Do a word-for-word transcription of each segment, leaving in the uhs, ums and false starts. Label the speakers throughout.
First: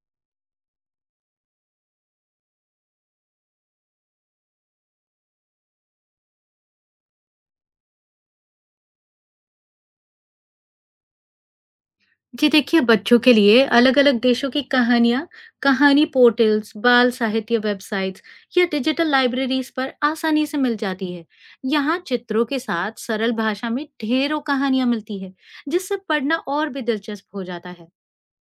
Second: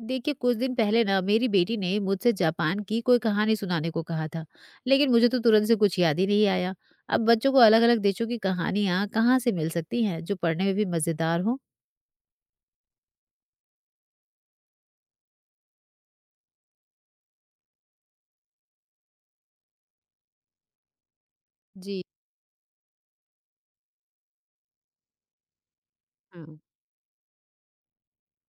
Speaker 1: देखिए कुछ दिन पहले ना मेरी बेटी ने मुझसे जापान की कोई कहानी सुनाने को कहा था। लेकिन मुझे तो तुरंत से कुछ याद ही नहीं आया। अब बच्चों को अलग अलग देशों की कहानियां कहाँ से मिल सकती हैं जो पढ़ने में भी मजेदार हो।
Speaker 2: जी देखिए, बच्चों के लिए अलग अलग देशों की कहानियाँ, कहानी पोर्टल्स, बाल साहित्य वेबसाइट्स या डिजिटल लाइब्रेरीज पर आसानी से मिल जाती है। यहाँ
Speaker 1: जी
Speaker 2: चित्रों के साथ सरल भाषा में ढेरों कहानियाँ मिलती है, जिससे पढ़ना
Speaker 1: हाँ,
Speaker 2: और भी दिलचस्प हो जाता है।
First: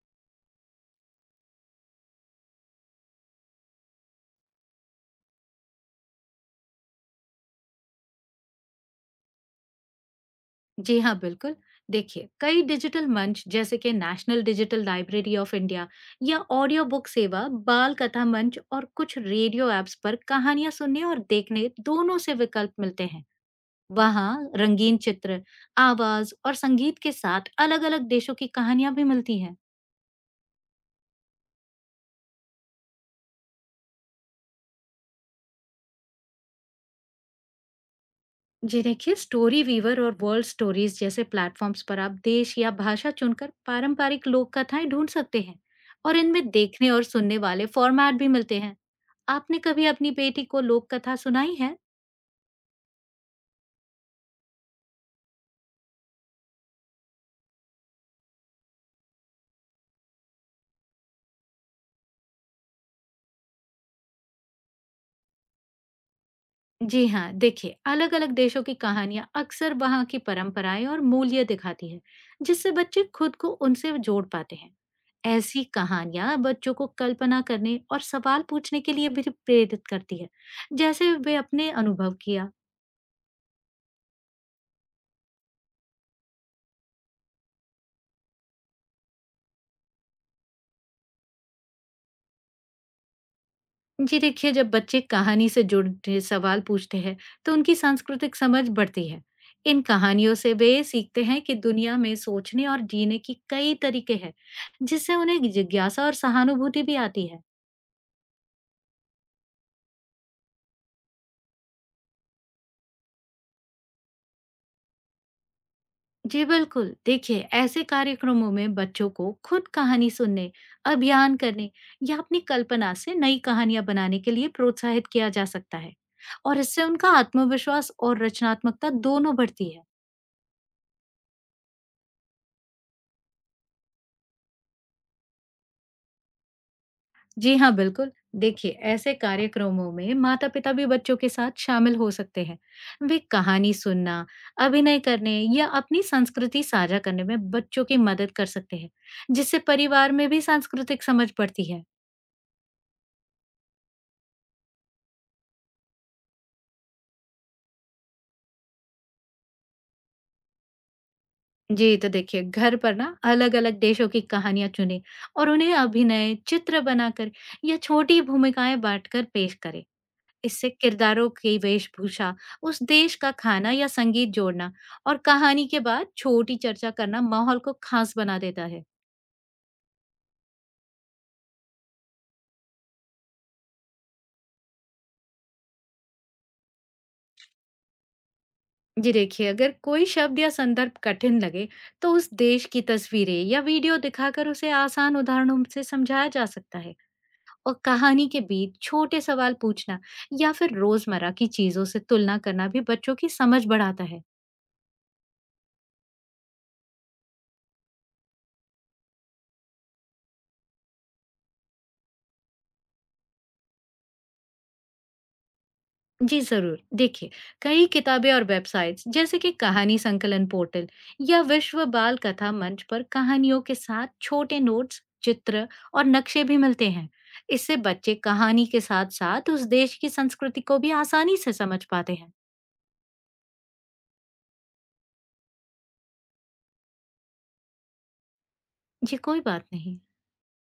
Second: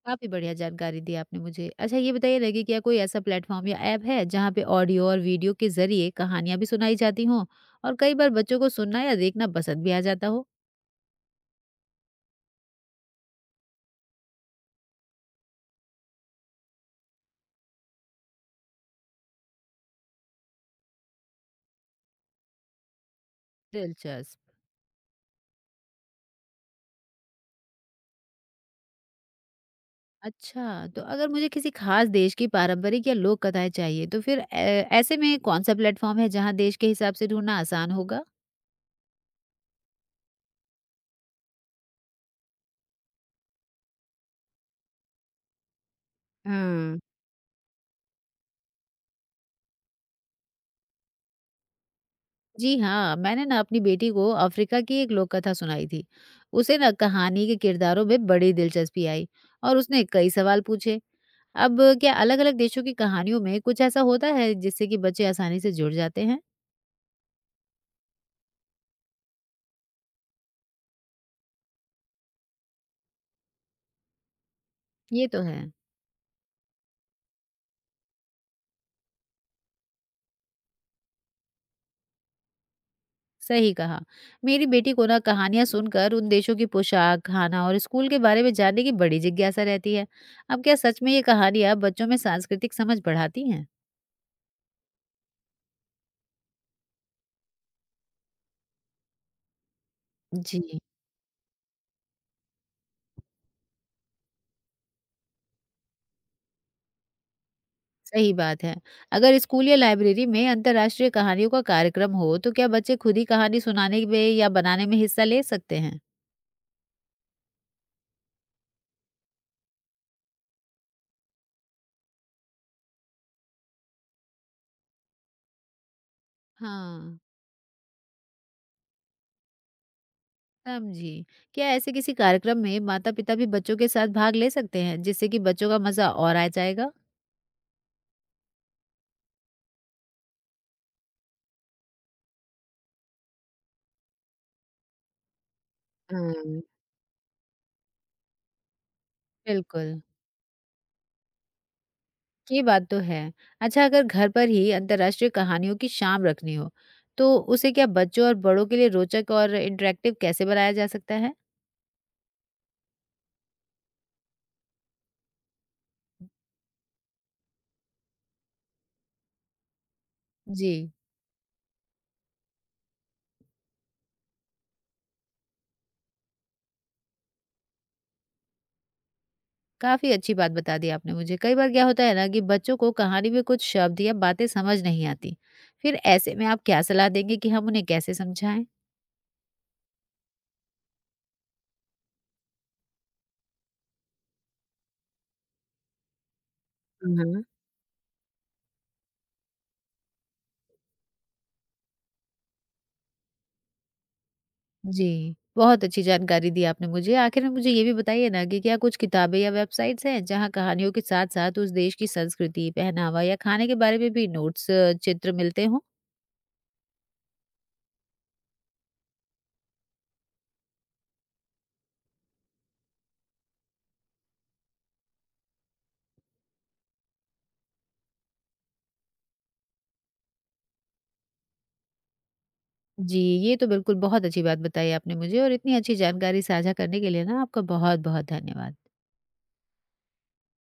Speaker 1: काफी बढ़िया जानकारी दी आपने मुझे। अच्छा ये बताइए लगे क्या कोई ऐसा प्लेटफॉर्म या ऐप है जहाँ पे ऑडियो और वीडियो के जरिए कहानियां भी सुनाई जाती हों, और कई बार बच्चों को सुनना या देखना पसंद भी आ जाता हो।
Speaker 2: जी हाँ, बिल्कुल। देखिए, कई डिजिटल मंच जैसे कि national digital library of India या ऑडियो बुक सेवा, बाल कथा मंच और कुछ रेडियो एप्स पर कहानियाँ सुनने और देखने दोनों से विकल्प मिलते हैं। वहाँ
Speaker 1: दिलचस्प।
Speaker 2: रंगीन चित्र, आवाज और संगीत के साथ अलग-अलग देशों की कहानियां भी मिलती हैं।
Speaker 1: अच्छा, तो अगर मुझे किसी खास देश की पारंपरिक या लोक कथाएँ चाहिए, तो फिर ऐ ऐसे में कौन-सा प्लेटफ़ॉर्म है जहाँ देश के हिसाब से ढूँढना आसान होगा?
Speaker 2: जी देखिए, स्टोरी वीवर और वर्ल्ड स्टोरीज जैसे प्लेटफॉर्म्स पर आप देश या भाषा चुनकर पारंपरिक लोक कथाएं ढूंढ सकते हैं, और इनमें देखने
Speaker 1: हुँ।
Speaker 2: और सुनने वाले फॉर्मेट भी मिलते हैं। आपने कभी अपनी बेटी को लोक कथा सुनाई है?
Speaker 1: जी हाँ, मैंने ना अपनी बेटी को अफ़्रीका की एक लोक कथा सुनाई थी। उसे ना कहानी के किरदारों में बड़ी दिलचस्पी आई और उसने कई सवाल पूछे। अब क्या अलग-अलग देशों की कहानियों में कुछ ऐसा होता है जिससे कि बच्चे आसानी से जुड़ जाते हैं?
Speaker 2: जी हाँ, देखिए, अलग अलग देशों की कहानियां अक्सर वहां की परंपराएं और मूल्य दिखाती है, जिससे बच्चे खुद को उनसे जोड़ पाते हैं।
Speaker 1: ये तो है।
Speaker 2: ऐसी कहानियां बच्चों को कल्पना करने और सवाल पूछने के लिए भी प्रेरित करती है, जैसे वे अपने अनुभव किया।
Speaker 1: सही कहा। मेरी बेटी को ना कहानियाँ सुनकर उन देशों की पोशाक, खाना और स्कूल के बारे में जानने की बड़ी जिज्ञासा रहती है। अब क्या सच में ये कहानियाँ बच्चों में सांस्कृतिक समझ बढ़ाती हैं?
Speaker 2: जी देखिए, जब बच्चे कहानी से जुड़े सवाल पूछते हैं, तो उनकी सांस्कृतिक समझ बढ़ती है। इन कहानियों से
Speaker 1: जी।
Speaker 2: वे सीखते हैं कि दुनिया में सोचने और जीने की कई तरीके हैं, जिससे उन्हें जिज्ञासा और सहानुभूति भी आती है।
Speaker 1: सही बात है। अगर स्कूल या लाइब्रेरी में अंतर्राष्ट्रीय कहानियों का कार्यक्रम हो, तो क्या बच्चे खुद ही कहानी सुनाने में या बनाने में हिस्सा ले सकते हैं?
Speaker 2: जी बिल्कुल, देखिए, ऐसे कार्यक्रमों में बच्चों को खुद कहानी सुनने, अभियान करने या अपनी कल्पना से नई कहानियां बनाने के लिए प्रोत्साहित किया जा सकता है, और इससे उनका
Speaker 1: हाँ,
Speaker 2: आत्मविश्वास और रचनात्मकता दोनों बढ़ती है।
Speaker 1: समझी। क्या ऐसे किसी कार्यक्रम में माता-पिता भी बच्चों के साथ भाग ले सकते हैं, जिससे कि बच्चों का मजा और आ जाएगा?
Speaker 2: जी हाँ, बिल्कुल। देखिए, ऐसे कार्यक्रमों में माता पिता भी बच्चों के साथ शामिल हो सकते हैं। वे कहानी सुनना, अभिनय करने या अपनी
Speaker 1: हाँ,
Speaker 2: संस्कृति साझा करने में बच्चों की मदद कर सकते हैं, जिससे
Speaker 1: बिल्कुल।
Speaker 2: परिवार में भी सांस्कृतिक समझ बढ़ती है।
Speaker 1: ये बात तो है। अच्छा अगर घर पर ही अंतर्राष्ट्रीय कहानियों की शाम रखनी हो, तो उसे क्या बच्चों और बड़ों के लिए रोचक और इंटरेक्टिव कैसे बनाया जा सकता है?
Speaker 2: जी, तो देखिए, घर पर ना अलग-अलग देशों की कहानियाँ चुनें और उन्हें अभिनय, चित्र बनाकर या छोटी भूमिकाएं बांटकर पेश करें। इससे
Speaker 1: जी,
Speaker 2: किरदारों की वेशभूषा, उस देश का खाना या संगीत जोड़ना और कहानी के बाद छोटी चर्चा करना माहौल को खास बना देता है।
Speaker 1: काफ़ी अच्छी बात बता दी आपने मुझे। कई बार क्या होता है ना कि बच्चों को कहानी में कुछ शब्द या बातें समझ नहीं आती। फिर ऐसे में आप क्या सलाह देंगे कि हम उन्हें कैसे समझाएं?
Speaker 2: जी देखिए, अगर कोई शब्द या संदर्भ कठिन लगे, तो उस देश की तस्वीरें या वीडियो दिखाकर उसे आसान उदाहरणों से समझाया जा सकता है। और कहानी के बीच छोटे सवाल पूछना या फिर रोजमर्रा की चीजों से तुलना करना भी बच्चों की समझ बढ़ाता है।
Speaker 1: जी, बहुत अच्छी जानकारी दी आपने मुझे। आखिर में मुझे ये भी बताइए ना कि क्या कुछ किताबें या वेबसाइट्स हैं जहाँ कहानियों के साथ-साथ उस देश की संस्कृति, पहनावा या खाने के बारे में भी नोट्स, अ, चित्र मिलते हों?
Speaker 2: जी जरूर, देखिए, कई किताबें और वेबसाइट्स जैसे कि कहानी संकलन पोर्टल या विश्व बाल कथा मंच पर कहानियों के साथ छोटे नोट्स, चित्र और नक्शे भी मिलते हैं। इससे बच्चे कहानी के साथ साथ उस देश की संस्कृति को भी आसानी से समझ पाते हैं।
Speaker 1: जी, ये तो बिल्कुल बहुत अच्छी बात बताई आपने मुझे, और इतनी अच्छी जानकारी साझा करने के लिए ना आपका बहुत-बहुत धन्यवाद।
Speaker 2: जी, कोई बात नहीं।